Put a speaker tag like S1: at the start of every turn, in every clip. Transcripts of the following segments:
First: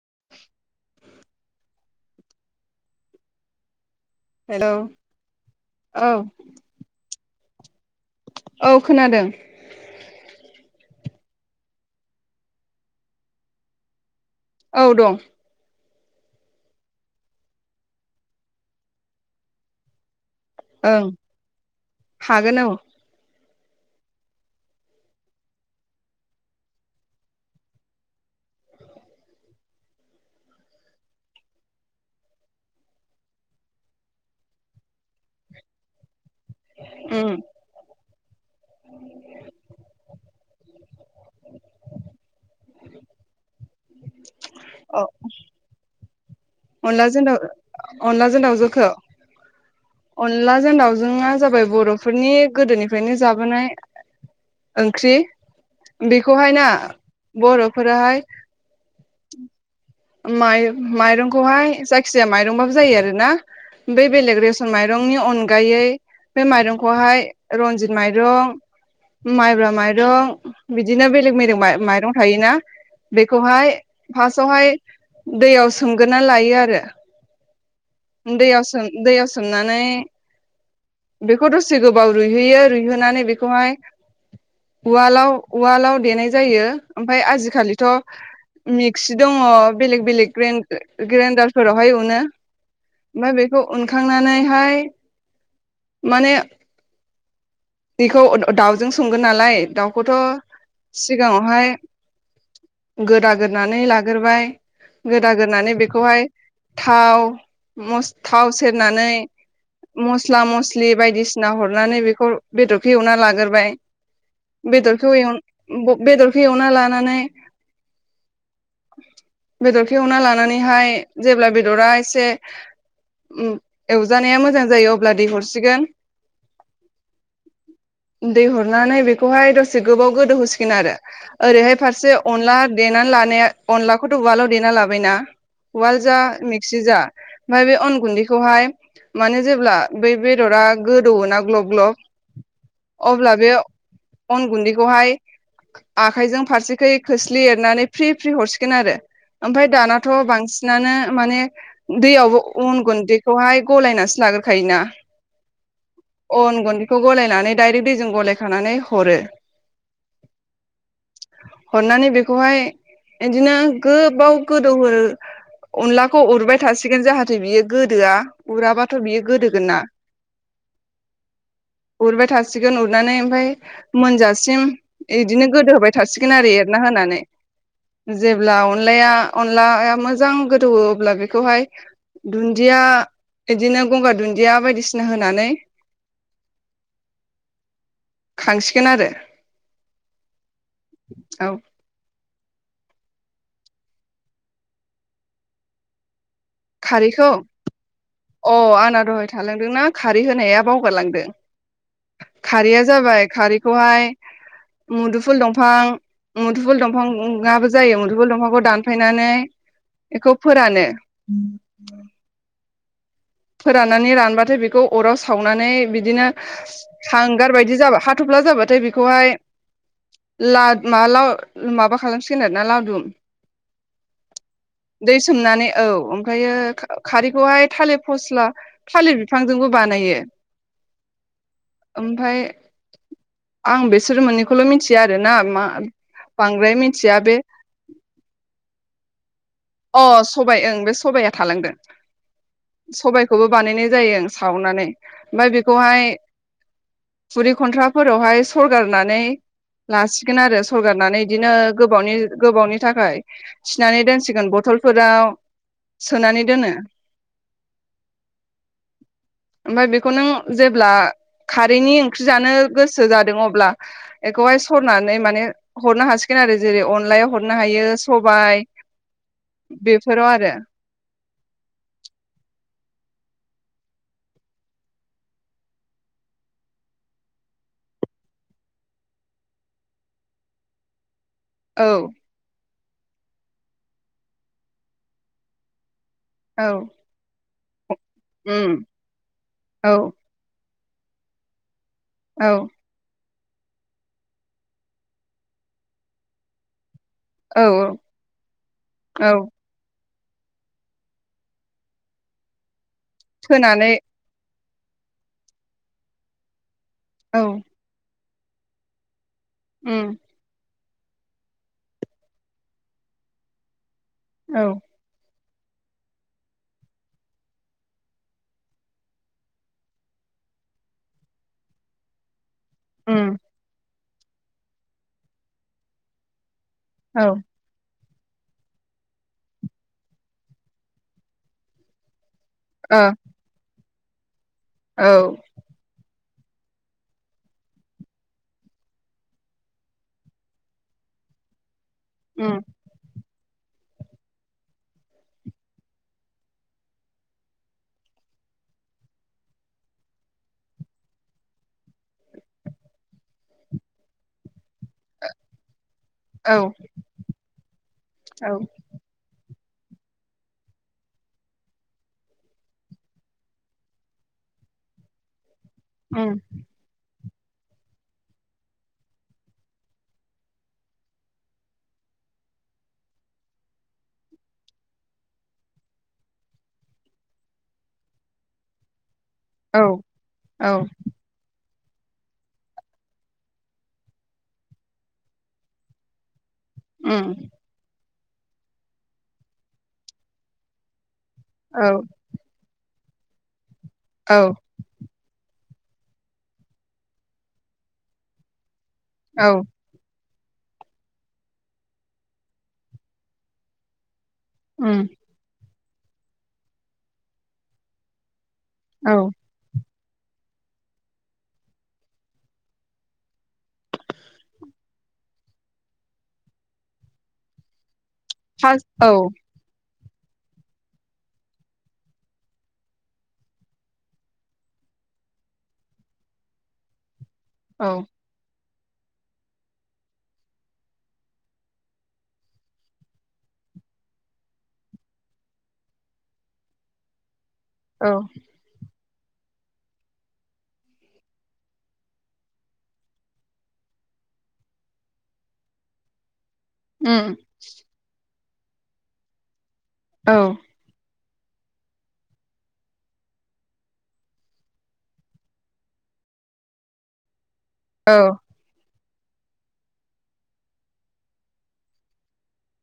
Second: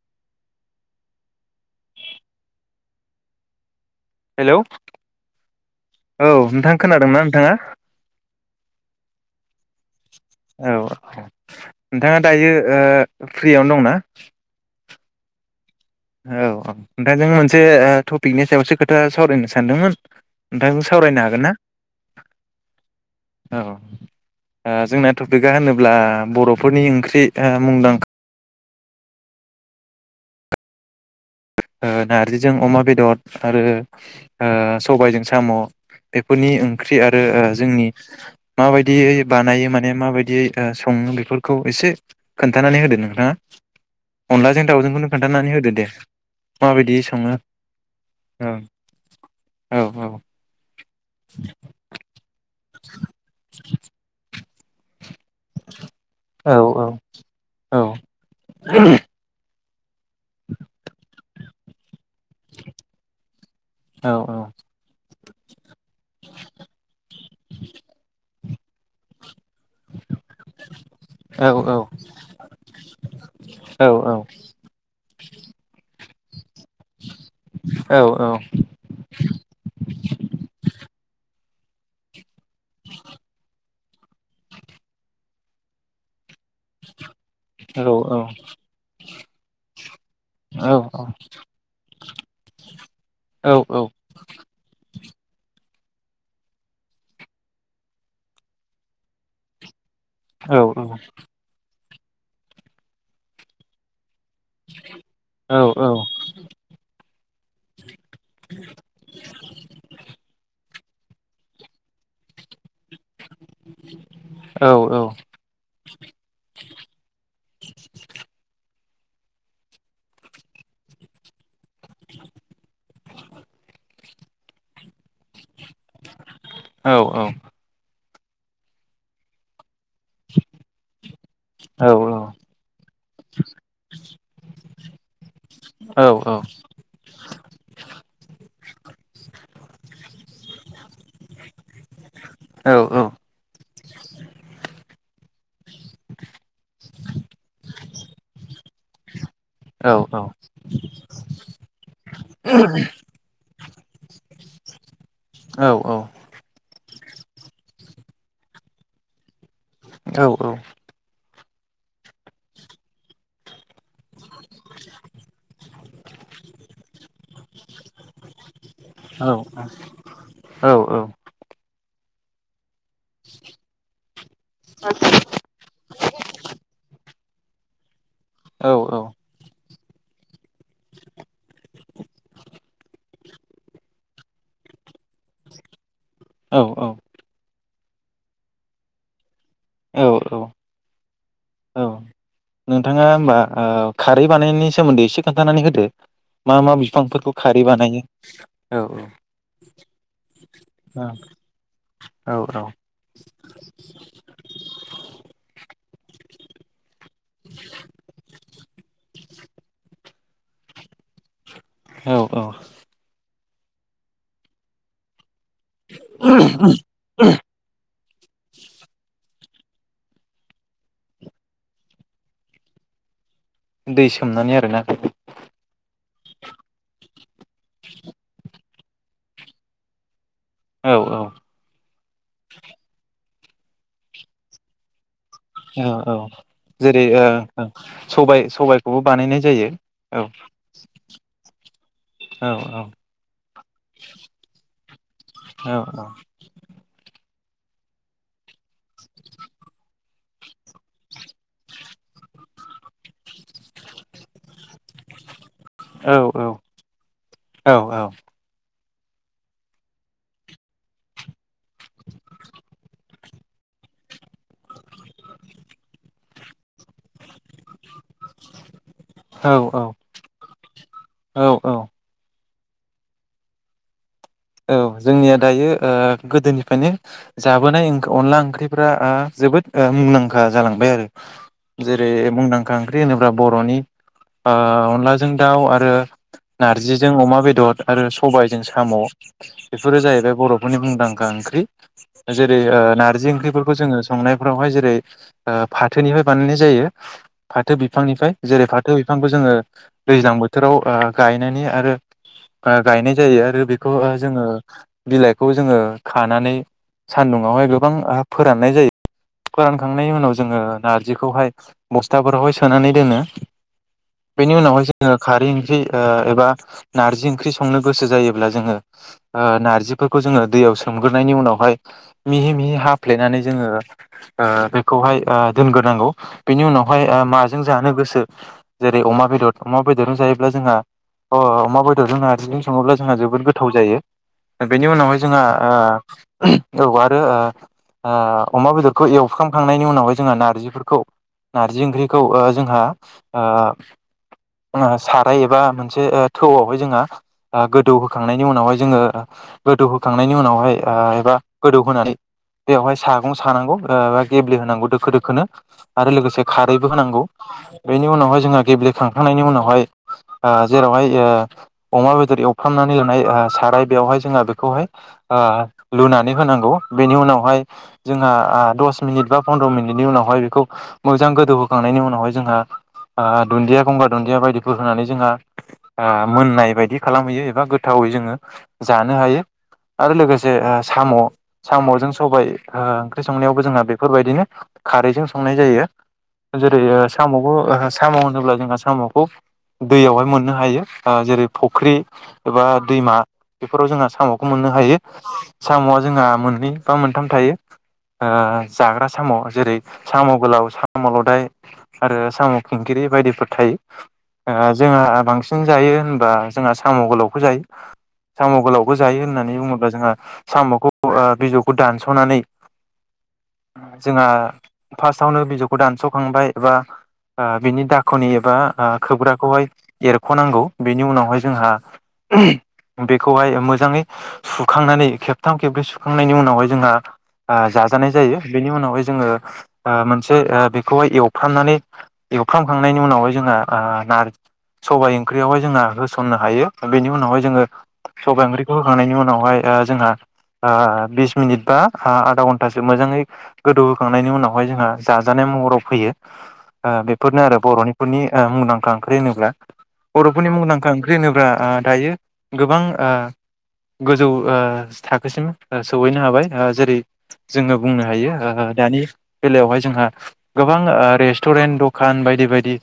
S1: [inaudible]
S2: Hello औ नोंथां खोनादों नं ओ
S1: औ खोनादों
S2: औ नोंथाङा दायो फ्रियावनो दंनाा
S1: औ दं
S2: औ औ ओमफ्राय जोंङो मोनसे टपिकनि सायावसो खोथा सावरायनो सानदोंमोन नोंथांजों
S1: ओं
S2: सावरायनो हागोन ना
S1: हागोन औ
S2: औ जोंना टपिकआ होनोब्ला बर'फोरनि ओंख्रि मुंदांखा नार्जिजों अमा बेदर आरो सबायजों साम' बेफोरनि ओंख्रि आरो
S1: उम
S2: जोंनि माबायदियै बानायो माने माबायदियै सङो बेफोरखौ एसे खोन्थानानै होदो नोंथाङा अनलाजों दाउजोंखौनो खोनन्थानानै होदो दे माबायदि सङो
S1: अनलाजोंदाव अनलाजों
S2: औ
S1: दावजोंखौ
S2: औ औ
S1: अनलाजों दावजोंआ जाबाय बर'फोरनि गोदोनिफ्रायनो जाबोनाय ओंख्रि
S2: औ
S1: बेखौहाय ना बर'फोराहाय माइ माइरंखौहाय जाय जायखिजाया माइरंबाबो जायो आरोना ओमफाय बेलेग रेसन माइरंनि अनगायै बे माइरंखौहाय रनजित माइरं माइब्रा माइरं बिदिनो बेलेग बेलेग
S2: औ औ
S1: माइरं थायोना बेखौहाय
S2: औ
S1: फार्स्टआवहाय दैयाव सोम ग्रोना लायो आरो। [unintelligible]
S2: औ
S1: दैयाव सोम दैयाव सोमनानै बे बेखौ दसे गोबाव रुइहोयो रुइहोनानै बेखौहाय उवालाव उवालाव देनाय जायो ओमफ्राय आजिखालिथ' मिक्सि दङ बेलेक बेलेक ग्रेन ग्रेनडारफोरावहाय अनो। ओमफ्राय बेखौ उनखांनानैहाय माने बेखौ दाउजों संगोन नालाय दाउ खौथ' सिगाङावहाय गोदा गोरनानै लाग ग्रोबाय गोदा गोरनानै बेखौहाय थाव मस थाव सेरनानै मस्ला मस्लि लि बायदिसिना हरनानै बेखौ बेदर एवना लाग्रोबाय बेदरखौ बेदरखौ एवना लानानै बेदरखो एवना लानानैहाय जेब्ला बे बेदरा इसे एवजानाया मोजां जायो अब अब्ला दै हरसिगोन दै हरनानै बेखौहाय दसे गोबाव गोदो होसिगोन आरो ओरैहाय फारसे अनला देनानै लानाया अनला खौथ' उवालाव देना लाबायना ववाल जा मेक्सि जा ओमफफ्राय बे अन गुन्दैखौहाय माने जेब्ला बै बेदरा गोदौवोना ग्लब ग्लब अब्ला बे अन गुन्दैखौहाय आखाइजों फारसेखै खोस्लि एरनानै फ्रि फ्रि हरसिगोन आरो ओमफ्राय दानाथ' बांसिनानो माने दैयावबो अन गुन्दैखौहाय गलायनासो लाग्रोखायोना
S2: औ
S1: अन गुन्दै खौखौ गलायनानै डाइरेक्टलि जों गलायखानानै हरो।
S2: औ औ।
S1: [inaudible] हरनानै बेखौहाय बिदिनो गोबाव गोदौ अनलाखौ उरबाय थासि थागोन जाहाथे बियो गोदोआ उराबाथ' बियो
S2: औ
S1: गोदोगोन ना? [unintelligible] ोन उरनानै ओमफ्राय मोनजासिम बिदिनो गोदो होबाय थासिगोन आरो [unintelligible] जेब्ला अनलाया अनलाया मोजां गोदौओ अब्ला बेखौहाय दुन्दिया बिदिनो गंगार दुन्दिया बायदिसिना होनानै
S2: औ औ।
S1: खांसिगोन आरो
S2: औ औ। औ। नोंथाङा होमबा खारै बानायनायनि सोमोन्दै एसे खोन्थानानै होदो? मा मा
S1: खारैखौ
S2: बिफांफोरखौ खारै बानायो
S1: अ आंना
S2: औ
S1: दहाय थालांदोंना खारै होनाया
S2: औ
S1: बावगारलांदों
S2: औ
S1: खारैया जाबाय खारैखौहाय मुदुफुल दंफां मुदुफुल दंफां दंफांआ बो जायो मदुफुल दंफांखौ दानफायनानै बेखौ फोरानो
S2: औ औ
S1: फोराननानै रानबाथाय बेखौ अराव सावनानै बिदिनो हांगार बायदि जाबा हाथफ्ला जाबाथाय बेखौहाय- लाद माला माबा खालामसिगोन आरोना लावदुम
S2: दै सोमनानै आरोना
S1: दै सोमनानै औ ओमफ्रायो खा खारैखौहाय थालिर फस्ला फालिर बिफांजोंबो बानायो।
S2: औ औ।
S1: ओमफ्राय आं बिसोर मोननैखौल' मिथिया आरोना मा
S2: औ औ
S1: बांद्राय
S2: जेरै
S1: मिथिया
S2: ओ
S1: बे
S2: ओ सबाय सबायखौबो बानायनाय जायो औ
S1: अ सबाय ओं बे सबाया थालांदों
S2: औ
S1: सबायखौबो बानायनाय जायो ओं सावनानै ओमफ्राय
S2: औ
S1: बेखौहाय खुरि खन्थ्राफोरावहाय सरगारनानै लासिगोन आरो सरगारनानै इदिनो गोबावनि गोबावनि थाखाय थिनानै दोनसिगोन ब फोराव
S2: औ
S1: सोनानै दोनो। ओमफ्राय बेखौ नों जेब्ला खारैनि ओंख्रि जानो गोसो जादों अब्ला बेखौहाय सरनानै माने हरनो हासिगोन आरो जेरै अनलायाव हर हरनो हायो सबाय
S2: औ औ
S1: बेफोराव आरो
S2: औ औ औ जोंनिया दायो ओ गोदोनिफ्रायनो जाबोनाय अनला ओंख्रिफ्रा आ जोबोद ओ मुंदांखा जालांबाय आरो।
S1: औ
S2: जेरै मुंदां ओंख्रि होनोब्ला बर'नि ओ अनलाजों दाउ आरो
S1: औ
S2: नारजिजों अमा बेदर। आरो सबायजों
S1: उम
S2: साम'।
S1: औ
S2: बेफोरो जाहैबाय बर' मुंदांखा ओंख्रि।
S1: औ
S2: जेरै ओ नारजि ओंख्रि बेफोरखौ जोङो संनायफ्रावहाय जेरै ओ फाथोनिफ्राय बानायनाय जायो।
S1: औ
S2: फाथो बिफांनिफ्राय जेरै फाथो बिफांखौ
S1: औ
S2: जोङो दैज्लां बोथोराव ओ गायनायनि आरो ओ गायनाय जायो आरो बेखौ
S1: फोनानै
S2: ओ ओ बिलाइखौ जोङो खानानै
S1: औ
S2: सान्दुङावहाय गोबां फोराननाय जायो। फोरानखांनायनि
S1: उम
S2: उनाव जोङो नारजिखौहाय बस्थाफोरावहाय सोनानै दोनो। बेनि
S1: औ
S2: उनावहाय जोङो खारै ओंख्रि ओ एबा नारजि ओंख्रि संनो गोसो जायोब्ला जोङो ओ नारजिफोरखौ जोङो दैयाव सोमग्रोनायनि उनावहाय मिहि मिहि
S1: उम
S2: हाफ्लेनानै जोङो ओ बेखौहाय ओ दोनग्रोनांगौ। बेनि उनावहाय ओ
S1: औ
S2: माजों जानो गोसो जेरै अमा बेदर अमा बेदरजों जायोब्ला जोंहा अ अमा बेदरजों बिजों सङोब्ला
S1: ओ
S2: जोंहा जोबोर गोथ जायो बेनि
S1: औ
S2: उनावहाय जोंहा आ उम औ आरो ओ ओ अमा बेदरखौ एवखांखांनायनि उनावहाय जोंहा नारजिफोरखौ ना नार्जि ओंख्रिखौ ओ
S1: उम
S2: जोंहा ओ ओङ साराय एबा मोनसे ओ थौआवहाय जोंहा ओ गोदौ होखांनायनि उनावहाय जोङो गोदौ होखांनायनि उनावहाय ओ एबा गोदौ होनानै बेवहाय सागं सानांगौ ओ एबा गेब्ले होनांगौ दोखो दोखोनो आरो लोगोसे
S1: औ
S2: खारैबो होनांगौ अह बेनि उनावहाय
S1: औ
S2: जोंहा गेब्लेखांखांनायनि उनावहाय ककु कोव जेरावहाय होयो अमा बेदर एवफ्रामनानै [unintelligible] लुनाय ओ साराय बेयावहाय जोङो बेखौहाय ओ लुनानै
S1: उम
S2: होनांगौ बेनि उनाव बेवहाय जोङा आ द'स मिनितबा पन्द्र' मिनितनि उनावहाय बेखौ मोजां गोदोउ होखांनायनि उनावहाय जोंहा आहा दुनदिया दंब्ला गंगार दुन्दि बायदिखौ होनानै जोंहा आ मोननाय बायदि खालामहैयो एबा गो गोथावै जोङो जानो हायो
S1: औ
S2: आरो लोगोसे ओ
S1: औ
S2: साम' साम'जों सबायाइ ओ ओंख्रि संनायावबो जोंहा बेफोरबायदिनो खारैजों संनाय जायो जेरै ओ
S1: उम
S2: साम'बो [unintelligible] साम' होनोब्ला जोंहा साम'खौ दैयावहाय मोननो हायो ओ जेरै
S1: औ
S2: फुख्रि दैमा बेफोराव जोंहा
S1: औ
S2: साम'खौ मोननो हायो औ साम'आ जोंहा मोननै बा मोनथाम थायो ओ जाग्रा सामाव
S1: औ
S2: जेरै साम' गोलाव साम' लदाय आरो साम' खिंखिरि बायदिफोर थायो ओ जोंहा
S1: उम
S2: बांसिन जायो होनबा जोंहा साम गोलाव बोजायो साम गोलावबो जायो
S1: औ
S2: होननानै बुङोब्ला जोंहा सामखौ बो बिजौखौ दानसनानै जोंहा फार्स्ट वनो बिजौखौ दानसखांबाय एबा ओ बिनि दा खनि एबा
S1: फास
S2: ओ
S1: औ
S2: खोब्राखौहाय एरखनांगौ बेनि उनावहाय जोंहा बेखौहाय मोजाङै सुखांनानै खेबथाम खेब्रै सुखांनायनि उनावहाय जोंहा ओ
S1: औ
S2: जाजानाय जायो। बेनि उनावहाय जोङो ओ मोनसे बेखौहाय एवफ्रामनानै एवफ्रामखांनायनि उनावहाय जोंहा ऐ नारजि सबाय ओंख्रियावहाय जोंहा होसननो हायो। दा बे उनावहाय जोङो
S1: औ
S2: सबाय ओख्रिखौ होखानायनि उ उनावहाय ओ जोंहा ओ बिस मिनिट बा आ आधा घन्टासो मोजाङै गोदौहोखांनायनि उनावहाय जोंहा जाजानाय महराव फैयो। ओ
S1: उम
S2: बेफोरनो आरो बर'निफोरनि ओ मुंदांखा ओंख्रि होनोब्ला
S1: औ
S2: बरफोरनि मुंदांखा ओं ख्रि होनोब्ला ओ दायो गोबां ओ गोजौ ओ थाखोसिम सहैनो हाबाय जेरै जोङो बुंनो
S1: औ
S2: हायो दानि बेलायावहाय जोंहा गोबां ओ रेस्टुरेन्ट दखान बायदि बायदि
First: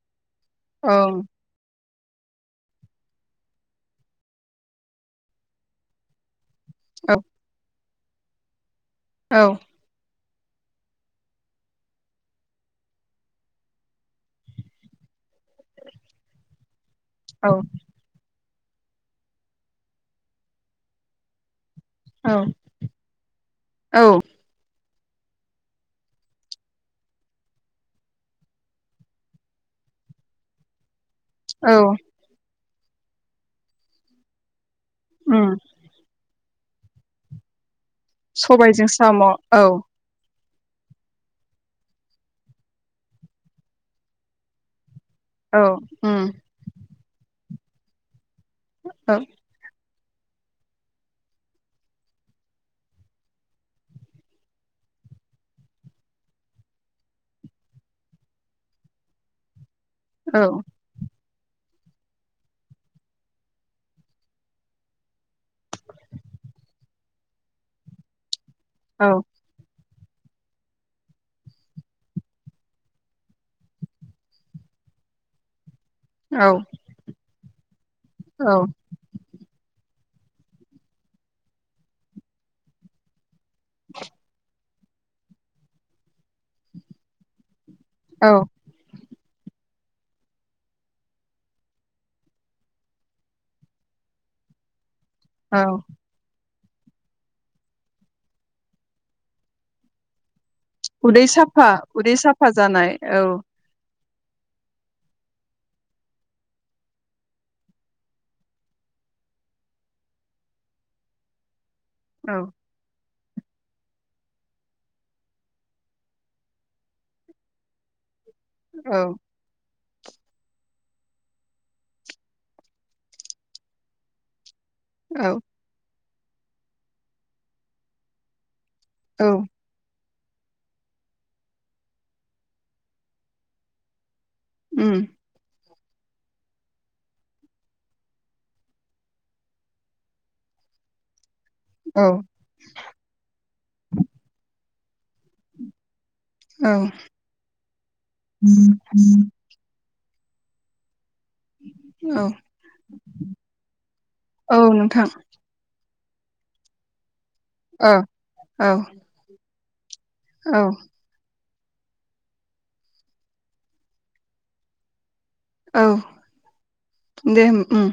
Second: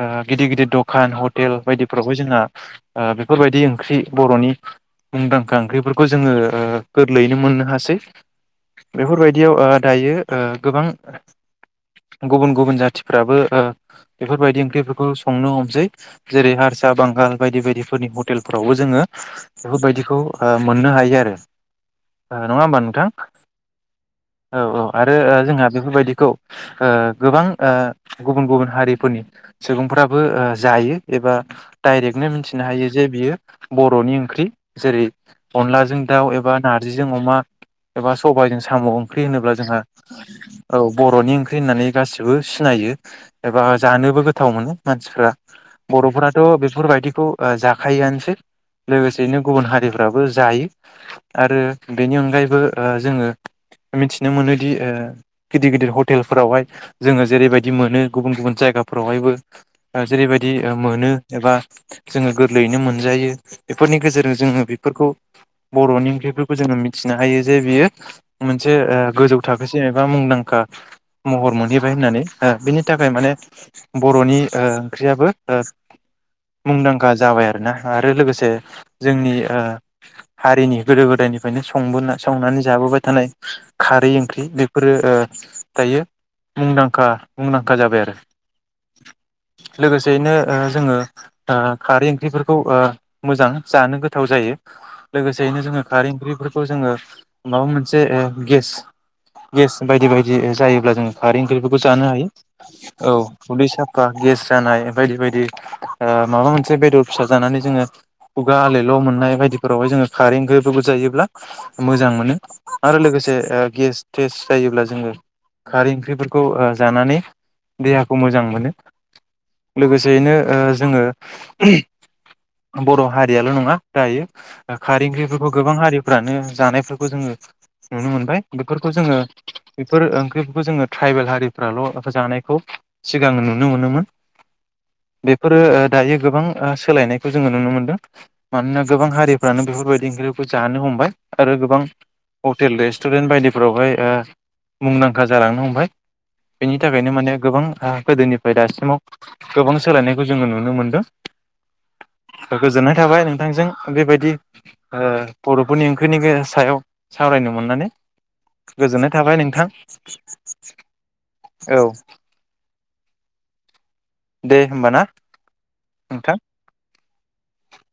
S2: ओ गिदिर गिदिर
S1: औ
S2: दखान हटेल बायदि फोरावबो जोंहा ओ बेफोरबायदि ओंख्रि बरनि मुंदांखा ओंख्रिफोरखौ जोङो ओ
S1: औ
S2: गोरलैयैनो मोननो हासै। [inaudible] बेफोरबायदियाव
S1: औ
S2: ओ दायो ओ गोबां गुबुन गुबुन जाथिफ्राबो ओ बेफोरबायदि ओंख्रिफोरखौ संनो हमसै जेरै हारसा बांगाल
S1: औ
S2: बायदि बायदि हटेलफोरावबो जोङो बेफोरबायदिखौ ओ मोननो हायो आरो।
S1: औ
S2: नङा होमबा नोंथां
S1: औ
S2: ।औ औ। आरो ओ जोंहा बेफोरबायदिखौ ओ गोबां ओ गुबुन गुबुन हारिफोरनि सुबुंफ्राबो ओ जायो। एबा
S1: औ
S2: डाइरेक्ट मिथि फिनो हायो जे बियो बरनि ओंख्रि जेरै
S1: उम
S2: अनलाजों दाउ एबा नारजिजों अमा एबा सबायाइजों साम'
S1: सबायजों
S2: ओंख्रि
S1: औ
S2: होनोब्ला
S1: औ
S2: जोंहा औ बर'नि ओंख्रि होननानै गासिबो सिनायो एबा जानोबो गोथाव मोनो। मानसिफ्रा
S1: उम
S2: बर'फोराथ' बेफोरबायदिखौ जाखायआानोसै [unintelligible]
S1: औ
S2: लोगोसेयैनो गुबुन हारिफोर [inaudible] ाबो जायो आरो बेनि अनगायैबो जोङो मिथिनो मोनोदि गिदिर गिदिर हटेलफोरावहाय जोङो जेरैबायदि मोनो गुबुन गुबुन जायगाफोरावहायबो [unintelligible]
S1: औ
S2: जेरैबायदि मोनो [unintelligible] एबा जोङो गोरलैयैनो मोनजायो बेफोरनि गेजेरजों जोङो बेफोरखौ बर'नि ओंख्रिफोरखौ जोङो मिथिनो हायो जे बियो मोनसे
S1: औ
S2: गोजौ थाखोसि जेनेबा मुंदांखा महर मोनहैबाय होननानै बिनि थाखाय माने बर'नि ओंख्रियाबो ओ
S1: औ
S2: मुंदांखा जाबाय आरो ना आरो लोगोसे
S1: औ
S2: जोंनि आ हारिनि गोदो गोदायनिफ्रायनो संबोना संनानै जाबोबाय थानाय खारै ओंख्रि बे फोरो थायो मुंदांखा मुंदांखा जाबाय आरो
S1: औ
S2: लोगोसेैनो जोङो खारै ओंख्रिफोरखौ मोजां जानो गोथाव जायो [unintelligible] लोगोसेयैनो
S1: औ
S2: जोङो खारै ओंख्रि फोर जोङो माबा मोनसे गेस गेस बायदि बायदि [unintelligible] जायोब्ला जों
S1: उदै
S2: खारै
S1: साफा
S2: ओंख्रिफोरखौ जानो
S1: उदै
S2: हायो
S1: साफा जानाय
S2: औ [unintelligible] गेस जानाय बायदि बायदि [unintelligible] ओ माबा मोनसे बेदर फिसा जानानै जोङो खुगा आलायल' मोननाय बायदिफोरावहाय जोङो खारै ओंख्रिफोरखौ जायोब्ला मोजां मोनो
S1: औ
S2: आरो लोगोसे जायो जोङो खारै ओंख्रि जानानै दे खौ मोजां मोनो
S1: औ
S2: लोगोसेयैनो ओ जोङो बर' हारियाल' नङा दायो दा खारै
S1: औ
S2: ओंख्रिफोरखौ गोबां हारि फोरानो जानायफोरखौ जोङो नुनो मोनबाय बेफोरखौ जोङो
S1: औ
S2: [inaudible] बेफोर ओंख्रिखो जोङो ट्राइबेल हारिफ्राल' जानायखौ सिगां नुनो मोनोमोन।
S1: उम
S2: ओ दायो गोबां सोलायनायखो जोङो नुनो मोनदों मानोना गोबां हारिफ्रानो बेफोरबायदि ओंख्रिखो जानो हमबाय। आरो गोबां
S1: औ
S2: हटेल रेस्टुरेन्ट बायदि फोरावहाय ओ मुं [unintelligible] खा जालांनो हमबाय
S1: औ
S2: बेनि थाखायनो माने गोबां हा गोदोनिफ्राय दासिमाव गोबां सोलायनाय खो जोङो नुनो मोन्दो।
S1: औ
S2: गोजोननाय थाबाय नोंथांजों बेबायदि
S1: औ
S2: ओ
S1: नोंथां
S2: बर'फोरनि ओंख्रि बेनि [unintelligible] सायाव सावरायनो मोननानै
S1: औ औ
S2: गोजोननाय थाबाय नोंथां। [unintelligible]
S1: औ
S2: औ दे होमबा ना
S1: औ दे होम उम